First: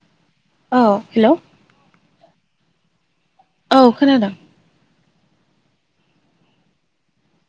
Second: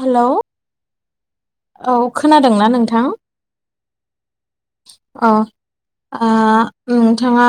Hello अ hello औ खोनादोंना नोंथां? औ खोनादों, अ आ नोंथाङा,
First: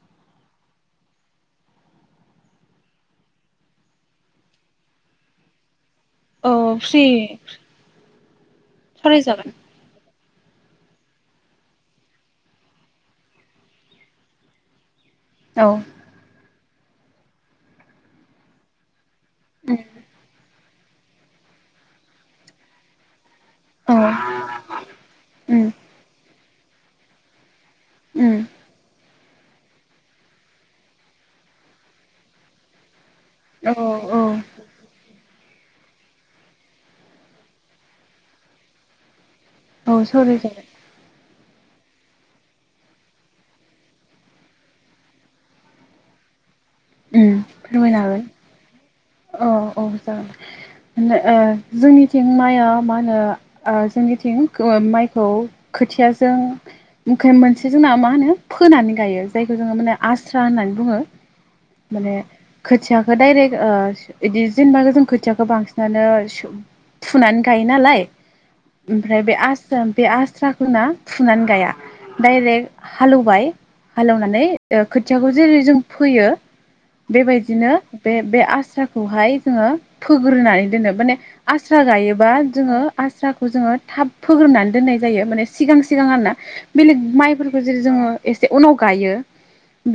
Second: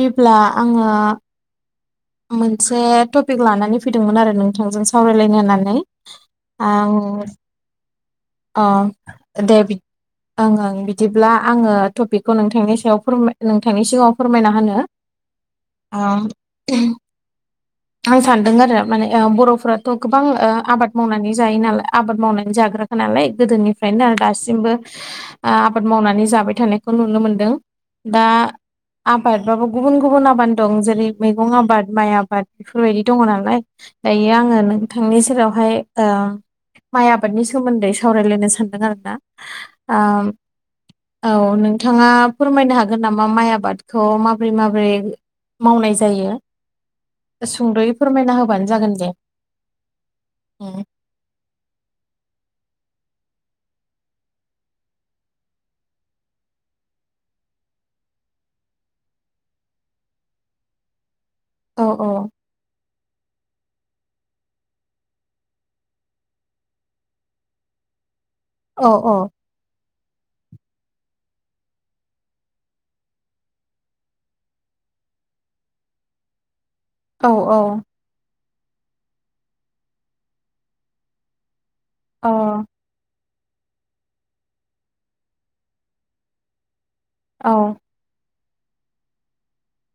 जेब्ला आङो मोनसे टपिक लानानै फैदोंमोन आरो नोंथांजों सावरायलायनो होननानै औ फ्रि आ सावरायजागोन दे बि ओं ओं बिदिब्ला आङो टपिकखौ नोंथांनि सायाव फोरमाय नोंथांनि सिगाङाव फोरमायना होनो। औ ओ आं सानदों आरो माने ओं बर'फोराथ' ओ गोबां आबाद मावनानै जायो नालाय आबाद मावनानै जाग्राखा नालाय औ गोदोनिफ्रायनो आरो दासिमबो आ उम आबाद मावनानै जाबाय थानायखौ नुनो मोनदों। दा उम आबादबाबो गुबुन गुबुन आबाद दं जेरै मैगं आबाद माइ आबाद बेफोरबायदि दङ नालाय औ औ दायो आङो नोंथांनि सेराव ओमफाय ओ माइ आबादनि सोमोन्दै सावरायलायनो सानदों आरो ना औ सावरायजागोन औ नोंथाङा फोरमायनो हागोन नामा माइ आबादखौ माबोरै माबोरै मावनाय जायो सुंद'यै फोरमायना होबानो जागोन दे अ औ उम जागोन दे ओ जोंनिथिं माया मा होनो ओ जोंनिथिं माइखौ खोथियाजों मखे मोनसे जोंना मा होनो फोनानै गायो जायखौ जोङो माने आस्रा होननानै बुङो। औ माने खो खोथियाखौ डाइरेक्ट ओ इदि जेनेबा जों खोथियाखौ बांसिनानो फुनानै गायो नालाय औ ओमफ्राय बे आस्रा बे आस्राखौ ना फुनानै गाया डाइरेक्ट हालौवबाय हालेवनानै ओ खोथियाखौ जेरै जों फोयो। औ बेबायदिनो बे बे आस्राखौहाय जोङो फोग्रोनानै दोनो माने आस्र स्रा औ गायोबा जोङो आस्रा खौ जोङो थाब फोग्रोनानै दोननाय जायो माने सिगां सिगां आर ना बेलेग औ अ आ माइफोरखौ जेरै जोङो एसे उनाव गायो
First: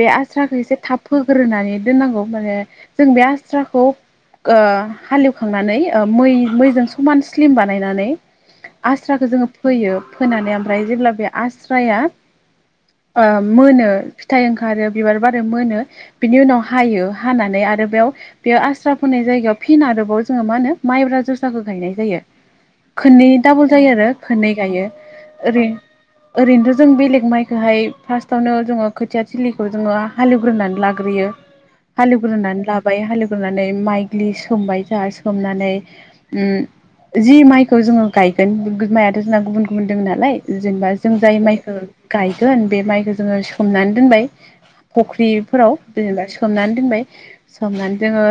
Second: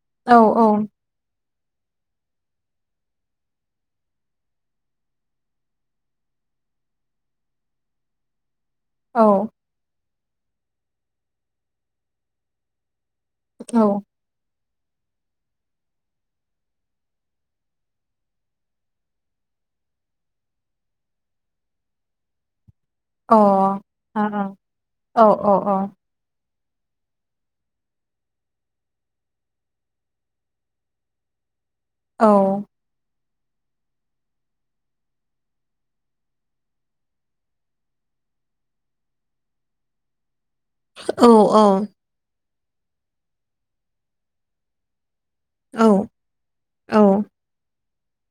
बे औ आस्राखौ एसे थाब फो ग्रोनानै दोननांगौ माने जों बे आस्राखौ ओ हालेवखांनानै मै मैजों समान स्लिम बानायनानै औ आस्राखौ जोंङो फोयो फोनानै ओमफ्राय जेब्ला बे आस्राया औ मोनो फिथाइ ओंखारो बिबार बारो मोनो बिनि उनाव हायो हानानै आरो बेयाव बेयाव आस्रा फोननाय जायगायाव फिन आरोबाव जोंङो मा होनो माइब्रा जोसाखौ गायनाय जायो। [inaudible] खोनै डाबल जायो आरो खोननै गायो ओरै ओरैनोथ' जों बेलेग माइखौहाय फार्स्टआवनो जोंङो खोथिया थिलिखौ जोंङो हालेवग्रोनानै लागोन। हालेवग्रोनानै लाबाय हाल सोनानै माइग्लि सोमबाय जोंहा सोमनानै ओम जि माइखौ जोंङो गायगोन माइआथ' जोंना गुबुन गुबुन दंङ नालाय जेनेबा जों जाय माइखौ गाय बे माइखौ जोंङो सोमनानै दोनबाय फख्रिफोराव जेनेबा सोमनानै औ दोनबाय सोमनानै जोंङो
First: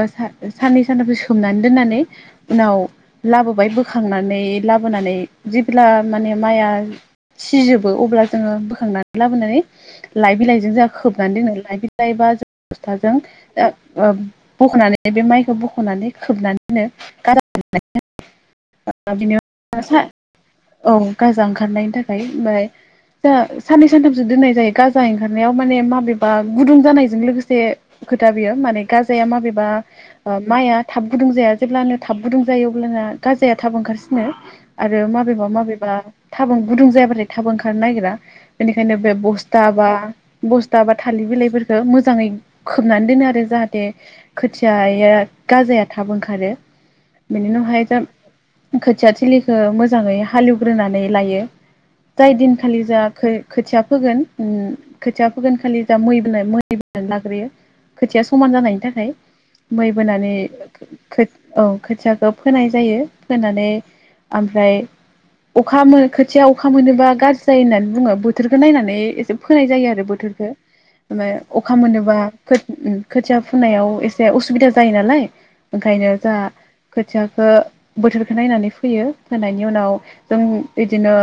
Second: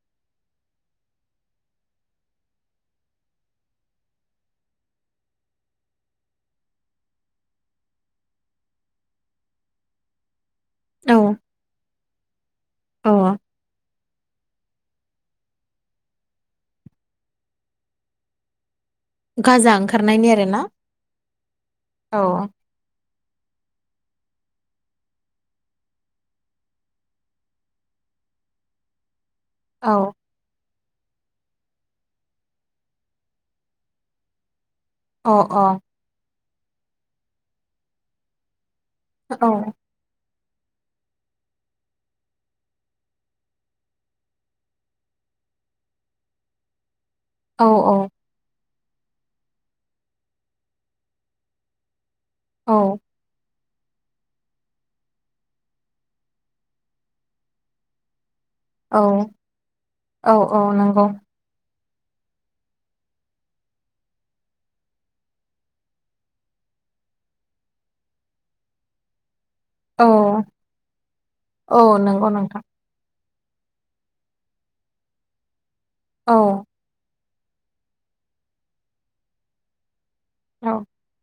साननै सानथैसो सोमनानै दोननानै उनाव लाबोबाय बोखांनानै लाबोनानै जेब्ला माने माइआ सिजोबो अब्ला जोंङो बोखांनानै लाबोनानै लाइ बिलाइ जा औ खोबनानै दोननो लाय बि लायबा जों बस्थाजों अ जा ओ बख'नानै बे माइखौ बख'नानै खोबनानैनो गारा बिनि औ गाजा ओंखारनायनि आरो ना गाजा ओंखारनायनि औ थाखाय ओमफ्राय जों साननै सानथामसो दोननाय जायो गाजा ओंखारनायाव माने माबेबा गुदुं जानायजों लोगोसे से खोथा बियो माने गाजाया माबेबा औ माइआ थाब गुदुं जाया जेब्लानो थाब गुदुं जायो अब्लाना गाजाया थाब ओंखारसिनो आरो अ औ माबेबा माबेबा थाब गुदुं जायाबाथाय थाबो ओंखारनो नागिरा बेनिखायनो बे औ बस्था बा बस्था बा थालिर बिलाइफोरखौ मोजांङै खोबनानै दोनो आरो जाहाथे खोथियाया गाजाया थाब ओंखारो बिनि औ उनावहाय दा खोथिया थिलिखौ मोजांङै हालेवग्रोनानै लायो। जाय औ दिनखालि जायाखै। खोथिया फोगोन खोथिया फोगोन खालि मै मैबोना लाग्रोयो खोथिया समान जानायनि थाखाय मै औ बोनानै औ नंगौ खो औ खोथियाखौ फोनाय जायो फोनानै ओमफ्राय अखा खोथिया अखा मोनोबा गाज्रि जायो होननानै बुंङो बोथोरखौ नायनानै एसे फोनाय जायो औ आरो बोथोरखौ ओ अखा औ मोनोबा नंगौ नोंथां खोथिया फुननायाव एसे असुबिदा जायो नालाय ओंखायनो औ जा खोथिया बोथोरखौ नायनानै फोयो फोनायनि उनाव जों औ बिदिनो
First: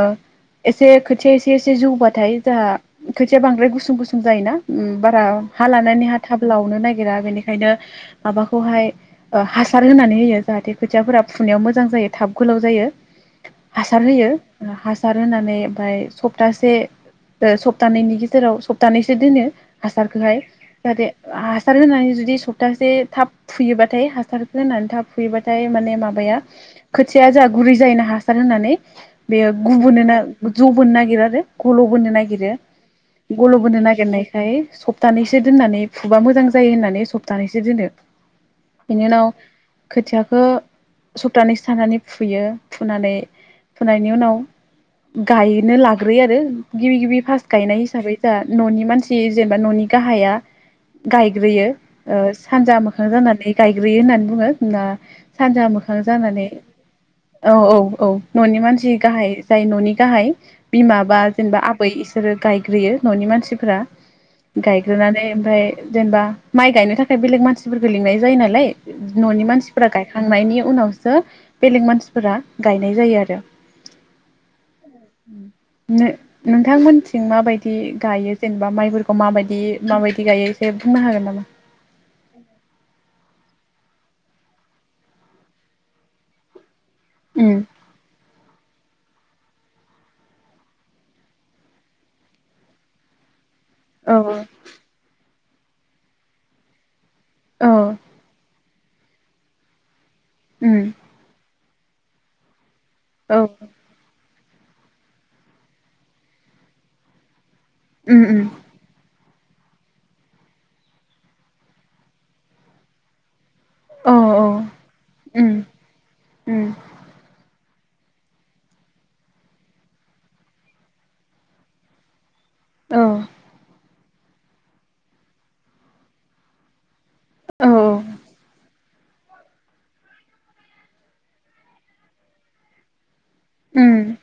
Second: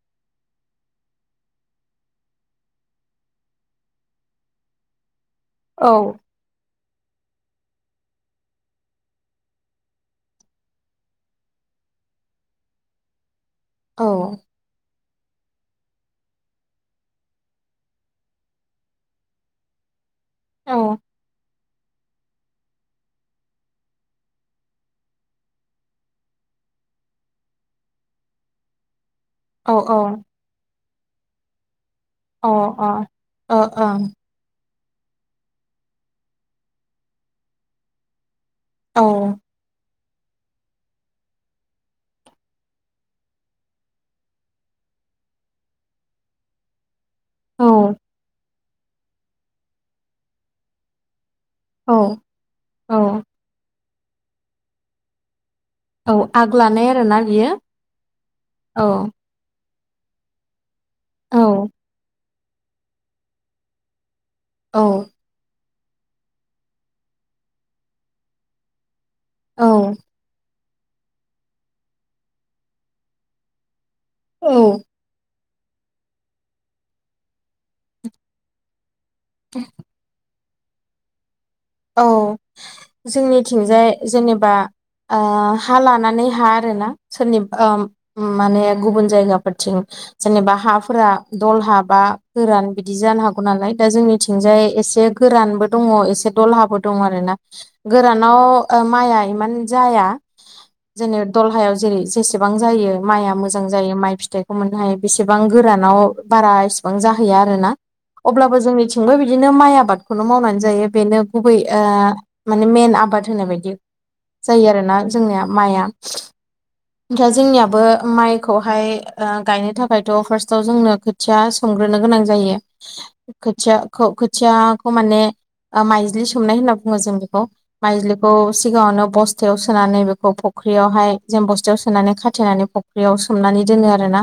एसे खोथिया एसे एसे जौबाथाय जाहा खोथिया बांद्राय गुसुं गुसुं जायोना बारा हा औ लानानै हा थाब लावनो नागिर बेनिखायनो माबाखौहाय हासार होनानै हो जाहाथे खोथियाफोरा फुनायाव मोजां ज थाब गोलाव जायो हासार औ होयो हासार होनानै ओमफफ्राय सप्तासे सप्तानैनि गेजेराव सप्तानैसो दोनो हासारखौहाय जाहाथे हासार होनानै जुदि सप्तासे थाब फुयोबाथाय हासार होनानै थाब फुयोबाथाय माने माबाया खोथिया जा गुरै जायोना हासार होननानै बेयो औ औ गुबुनो जबोनो नागिर आरो गल' गुबुनो अ नागिरो अ गल' बोनो नागिरनायखाय सपतानैसो से दोननानै फुबा मोजां जायो होननानै सप्तानैसो दोनो बेनि उनाव औ खोथियाखौ सप्तानैसो थानानै फुयो फुनानै फुनायनि उनाव गायनो लाग्रोयो आरो गिबि गिबि फार्स्ट गायनाय हिसाबै जा न'नि मानसि जेनेबा न'नि गाहाया गायो गायग्रोयो औ सानजा औ मोखां जानानै गायग्रोयो होननानै बुंङो सानजा मोखां औ जानानै आग लानाय आरोना बियो औ औ औ न'नि औ मानसि गाहाय जाय न'नि गाहाय बिमा बा औ जेनेबा आबै इसोरो गायग्रोयो न'नि मानसिफोरा औ गायग्रोनानै ओमफ्राय जेनेबा माइ गायनो थाखाय बेलेग मानसिफोरखौ लिंनाय जायो नालाय न'नि मानसिफोरा औ गायखांनायनि उनावसो बेलेग मानसिफोरा गायनाय जायो आरो औ नो नोंथांमोनथिं मा बायदि गायो जेनेबा माइफोरखौ खौ मा बायदि मा बायदि गायो एसे बुंनो हागोन नामा औ जोंनि थिंजाय जेनेबा हा लानानै हा आरो ना उम सोरनिबा ओ माने गुबुन जायगाफोरथिं जेनेबा हाफोरा दलहा बा गोरान बिदि जानो हागौ गौ नालाय दा औ जोंनिथिंजाय एसे गोरानबो दङ एसे दलहाबो दङ रोना औ गोरानाव माइआ इमान जाया उम दलहायाव जेरै जेसेबां जायो माइआ औ मोजां जायो माइ फिथाइ गौमोनहाय बेसेबां गोरानाव बारा इसेबां जाहैयो आरोना उम उम अब्लाबो जोंनिथिंबो बिदिनो माइ आबादखौनो मावनानै जायो बेनो गुबै ओ माने मेन आबाद होननाय बायदि औ औ जायो आरोना जोंनिया उम माइआ उम दा जोंनियाबो माइखौहाय ओ गायनो थाखायथ' फार्स्टआव जोंनो खोथिया संग्रोनो गोनां जायो औ खोथियाखौ खोथियाखौ माने माइज्लि सोमनाय होनना बुङो जों बेखौ औ माइज्लिखौ सिगांङावनो बस्थायाव सोनानै बेखौ फख्रियावहाय जों बस खाथियाव सोनानै खानानै फुख्रियाव सोमनानै दोनो आरो उम ना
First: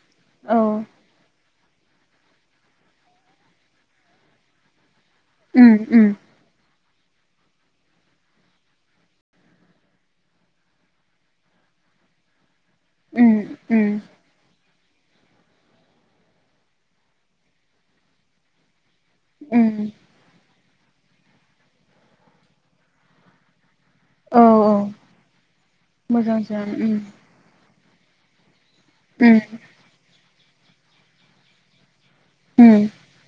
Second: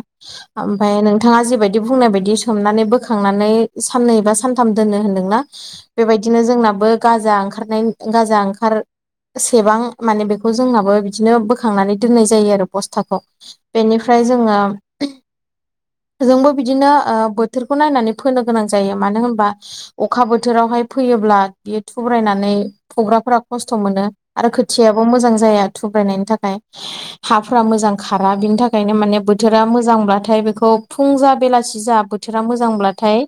औ ओमफाय नोंथाङा जे बाय बिदि बुंनाय बायदि सोमनानै बोखांनानै साननै बा सानथाम दोन होन ना उम बे उम बायदिनो जोंनाबो गाजा ओंखारनाय गाजा ओंखार सेबां माने बेखौ जोंनाबो बिदिनो बोखांनानै दोननाय जायो आरो बस्थाखौ उम उम बेनिफ्राय जोङो जोंबो बिदिनो ओ बोथोरखौ नायनानै फोनो गोनां जायो मानो होनबा उम अखा बोथोरावहाय फैयोब्ला बेयो थुब्रायनानै फग्राफोरा खस्थ' खसथ' मोनो औ आरो औ खोथियाबो मोजां जाया थुब्रायनायनि थाखाय मोजांसो उम हाफ्रा मोजां खारा बिनि थाखायनो माने उम बोथोरा मोजांब्लाथाय बेखौ फुं जा बेलासि जा बोथ बोथोरा उम मोजांब्लाथाय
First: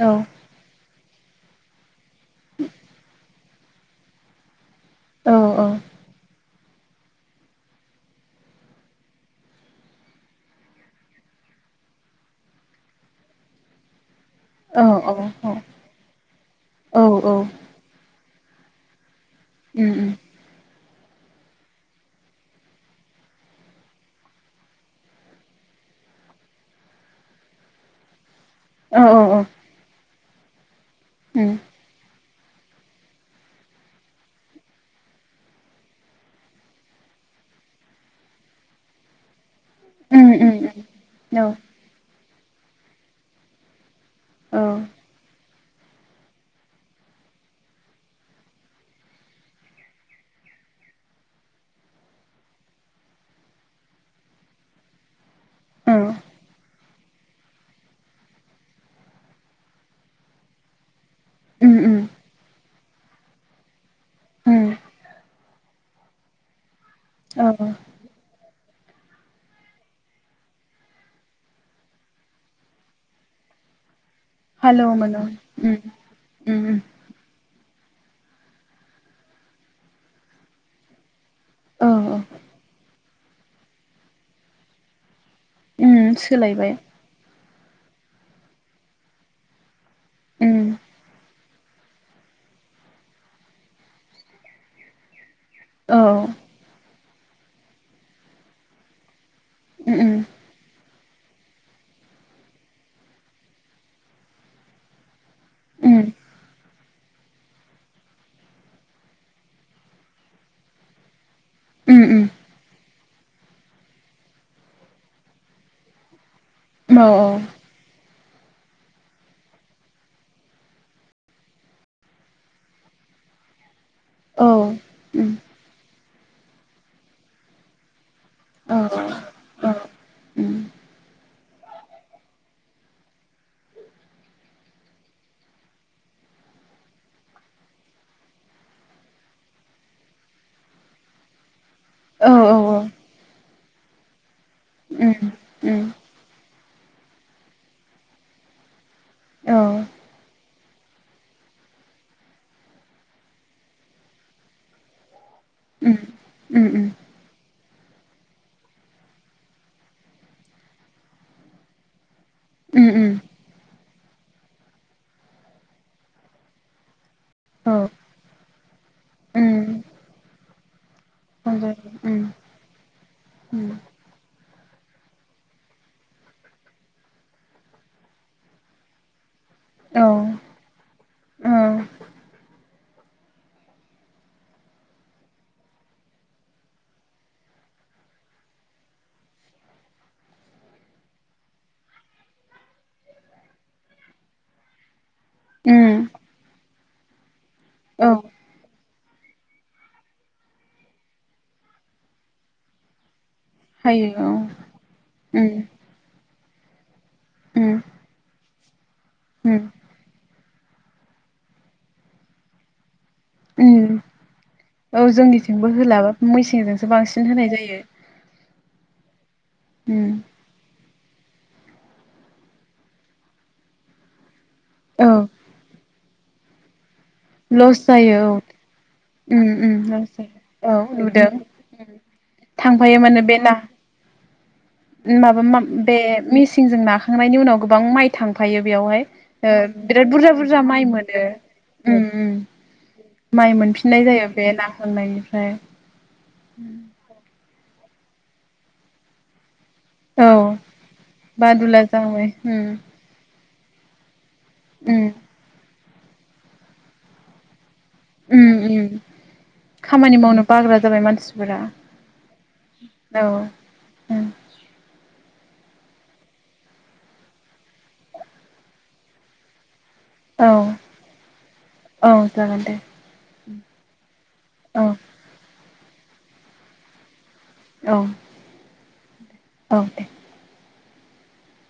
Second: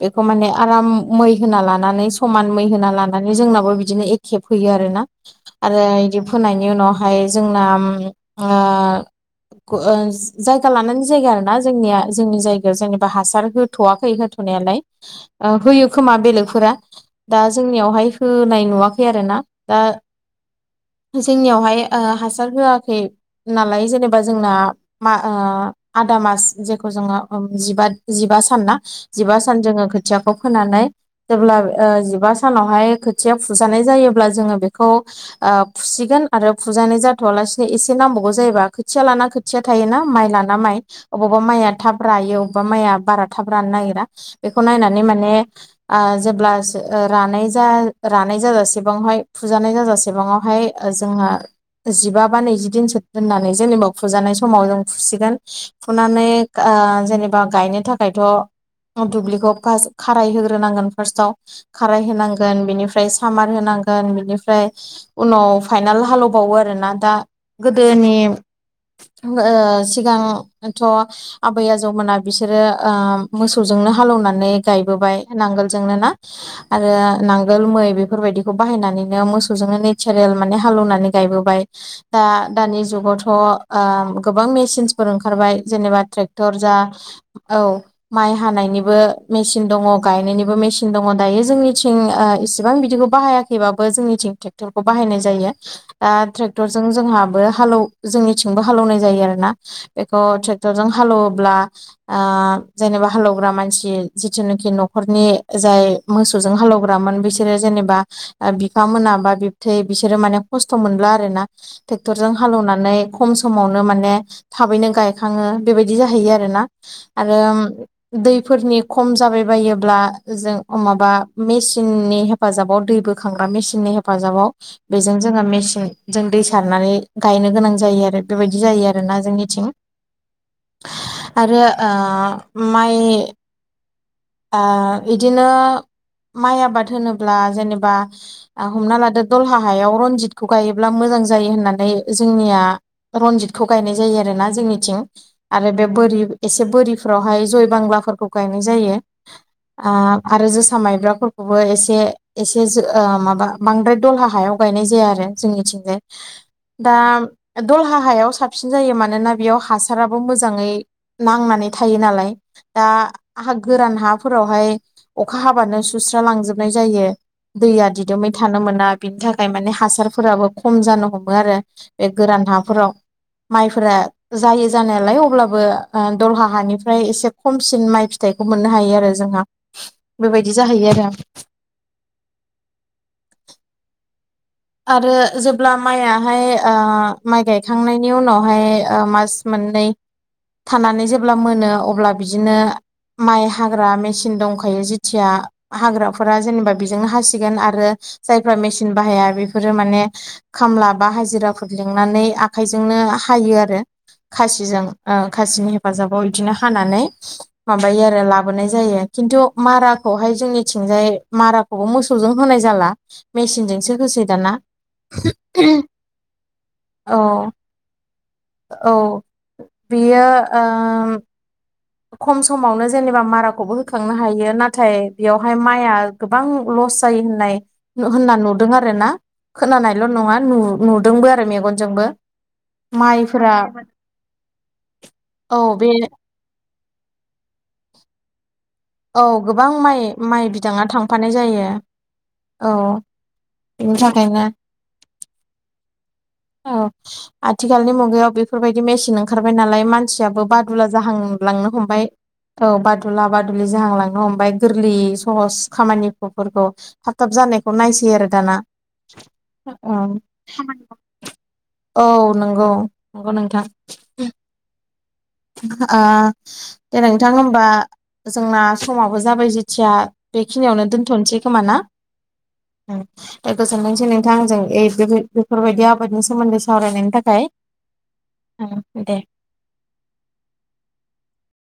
औ बेखौ माने आराम मै होना लानानै समान मै होना लानानै जोंनाबो बिदिनो एखेब फोयो आरो आरोना औ औ आरो इदि फोनायनि उनावहाय जोंना उम ओ ओ जायगा लानानै जायगा आरोना जोंनिया जोंनि जायगायाव जेनेबा हासार होथ'वाखै हो होनायालाय औ औ होयो खोमा बेलेगफोरा औ औ दा जोंनियावहाय होनाय नुवाखै आरो ना उम उम जोंनियावहाय ओ हासार होआ खै नालाय जेनेबा जोंना मा ओ आदा मास जेखौ जों जिबा जिबा सान ना औ औ जिबा औ सान जोङो खोथियाखौ फोनानै जेब्ला ओ जिबा सानावहाय खोथिया फुजानाय जायोब्ला जोङो बेखौ ओ फुसिगोन आरो फुजानाय जाथ'वलासे एसे नांबावगौ जायोबा खोथिया लाना खोथिया थायो ना माइ उम उम लाना माइ अबावबा उम माइआ थाब रायो बबेबा माइआ बारा थाब रानो नागिरा औ बेखौ नायनानै माने ओ जेब्ला रानाय रानाय जाजासेबांहाय फुजानाय जाजासेबांआवहाय जोङो जिबा बा नैजि दिनसो दोननानै जेनेबा फुजानाय समाव जों फुसिगोन औ फुनानै ओ जेनेबा बा गायनो थाखायथ' दुब्लिखौ फास खाराय होग्रोनांगोन फार्स्टआव उम उम खाराय होनांगोन बेनिफ्राय सामार होनांगोन गोन उम बिनिफ्राय उनाव फाइनाल हालेवबावो आरोना दा औ गोदोनि [inaudible] ओ सिगांथ' आबै आजौमोना बिसोरो ओ मोसौजोंनो हालौनानै हालेवोमोन गायबोबाय औ नांगोलजोंनो उम ना उम आरो नांगोल मै बेफोरबायदिखौ बाहायनानैनो मोसौजोंनो नेचारेल माने हालौवनानै गायबोबाय औ औ दा दानि जुगावथ' ओ गोबां मेसिनसफोर ओंखार ओंखारबाय जेनेबा उम ट्रेक्टर सोलायबाय जा औ माइ हानायनिबो मेचिन दङ गायनायनिबो उम मेसिन दङ दायो जोंनि थिं ओ इसिबां बिदिखै बाहायाखैबाबो जोंनिथिं ट्रेक्टरखौ बाहायनाय जायो औ आ ट्रेक्टर जोंहाबो हालौ जोंनिथिंबो हालौनाय जायो आरो ना उम बेखौ ट्रेक्टरजों हालेवोब्ला ओ जेनेबा हालौवग्रा मानसि जिथुनिखि न'खरनि जाय उम मोसौजों हालौग्रामोन बेस बिसोरो जेनेबा बिफा मोना बा बिबथै बिसोरो माने खस्थ' मोनला आरो ना उम ट्रेक्टरजों उम हालेवनानै खम समावनो माने थाबैनो गायखाङो बेबायदि जाहैयो आरोना औ आरो दैफोरनि खम जाबाय बायोब्ला जों माबा मेसिननि हेफाजाबाव दैबो खांग्रा मेसिननि औ हेफाजाबाव बेजों उम जोङो मेसिनजों दै सारनानै गायनो गोनां जायो आरो बेबायदि औ जायो औ आरोना जोंनिथिं उम आरो ओ माइ ओ बिदिनो माइ आबाद होनोब्ला जेनेबा हमना लादो दलहा हायाव रनजितखौ गायोब्ला मोजां मोजां जायो होननानै नै औ औ जोंनिया औ रनजितखौ गायनाय जायो आरोना जोंनिथिं उम आरो बे उम बोरि एसे बोरिफ्रावहाय जय बांलाफोरखौ गायनाय जायो औ ओ आरो जो माइब्राफोरखौबो एसे एसे ओ माबा बांद्राय दलहा हायाव गायनाय जाया आरो। उम जोंनिथिंजाय उम उम दा दलहा हायाव साबसिन जायो मानोना बेयाव हासाराबो मोजाङै नांनानै थायो नालाय। दा उम उम हा गोरान हाफोरावहाय अखा हाबानो सुस्रा लांजोबनाय जायो। औ दैया दिदोमै थानो मोना बिनि थाखाय उम माने हासारफोराबो खम जानो हम मो आरो ओमफ्राय बे उम गोरान हाफोराव उम माइफोरा जायो जानायालाय अब्लाबो ओ दलहा हानिफ्राय एसे खमसिन माइ फिथाइखौ मोननो हायो आरो जोंहा औ बेबायदि जाहैयो आरो। औ आरो जेब्ला माइयाहाय ओ माइ गायखांनायनि उनावहाय ओ मास मोन नै थानानै जेब्ला मोनो अब्ला बिदिनो माइ हाग्रा मेचिन दंखायो जि थिया उम हाग्राफोरा जेनेबा बेजोंनो हासिगोन आरो औ जायफ्रा मेसिन बाहाया बे फोरो माने खामला बा हाजिराफोर लिंनानै आखाइजोंनो हायो आरो हायो औ खासिजों ओ उम खासिनि हेफाजाबाव बिदिनो हानानै उम माबायो आरो लाबोनाय जायो खिन्थु उम माराखौहाय जोंनि थिंजाय माराखौबो मोसौजों होनाय जाला मेचिनजोंसो उम होसै दाना औ जोंनिथिंबो होला मेसिनजोंसो औ बांसिन होनाय जायो। औ उम बियो ओ खम समावनो जेनेबा माराखौबो होखांनो हायो नाथाय औ बेयावहाय माइआ गोबां लस जायो होननाय लस जायो औ होनना नुदों आरो ना। उम उम लस खोनानायल' नङा नु-नुदोंबो आरो मेगनजोंबो। थांफायोमो बे ना माइफोरा माबा मा बे मेचनजों नाखांनायनि उनाव गोबां माइ थांफायो बेयावहाय औ ओ गोबां माइ बेराद बुरजा माइ बुरजा माय बिदाङा मोनो थांफानाय जायो उम उम औ माइ बेनि मोनफिननाय जायो थाखायनो बे नाखांनायनिफ्राय औ आथिखालनि मुगायाव बेफोरबायदि मेसिन ओंखार बाय नालाय औ मानसियाबो बादुला जाहां लांनो बादुला हमबाय जाबाय उम औ बादुला बादुलि जाहां लां नो हमबाय गोरलै उम सहस खामानिफोरखौ थाब थाब जानाय खौ नायसै आरो उम दाना उम ओ खामानि मावनो बाग्रा जाबाय मानसिफोरा औ नंगौ औ नंगौ नोंथां उम ओ दे नोंथां होमबा जोंना समावबो जाबाय जे थिया औ बेखिनियावनो दोन्थ'नोसै खोमा ना? औ जागोन दे [unintelligible] गोजोनथोंसै नोंथां जों औ बेफोरबायदि आ बादनि सोमोन्दै सावरायनायनि थाखाय। औ दे औ दे।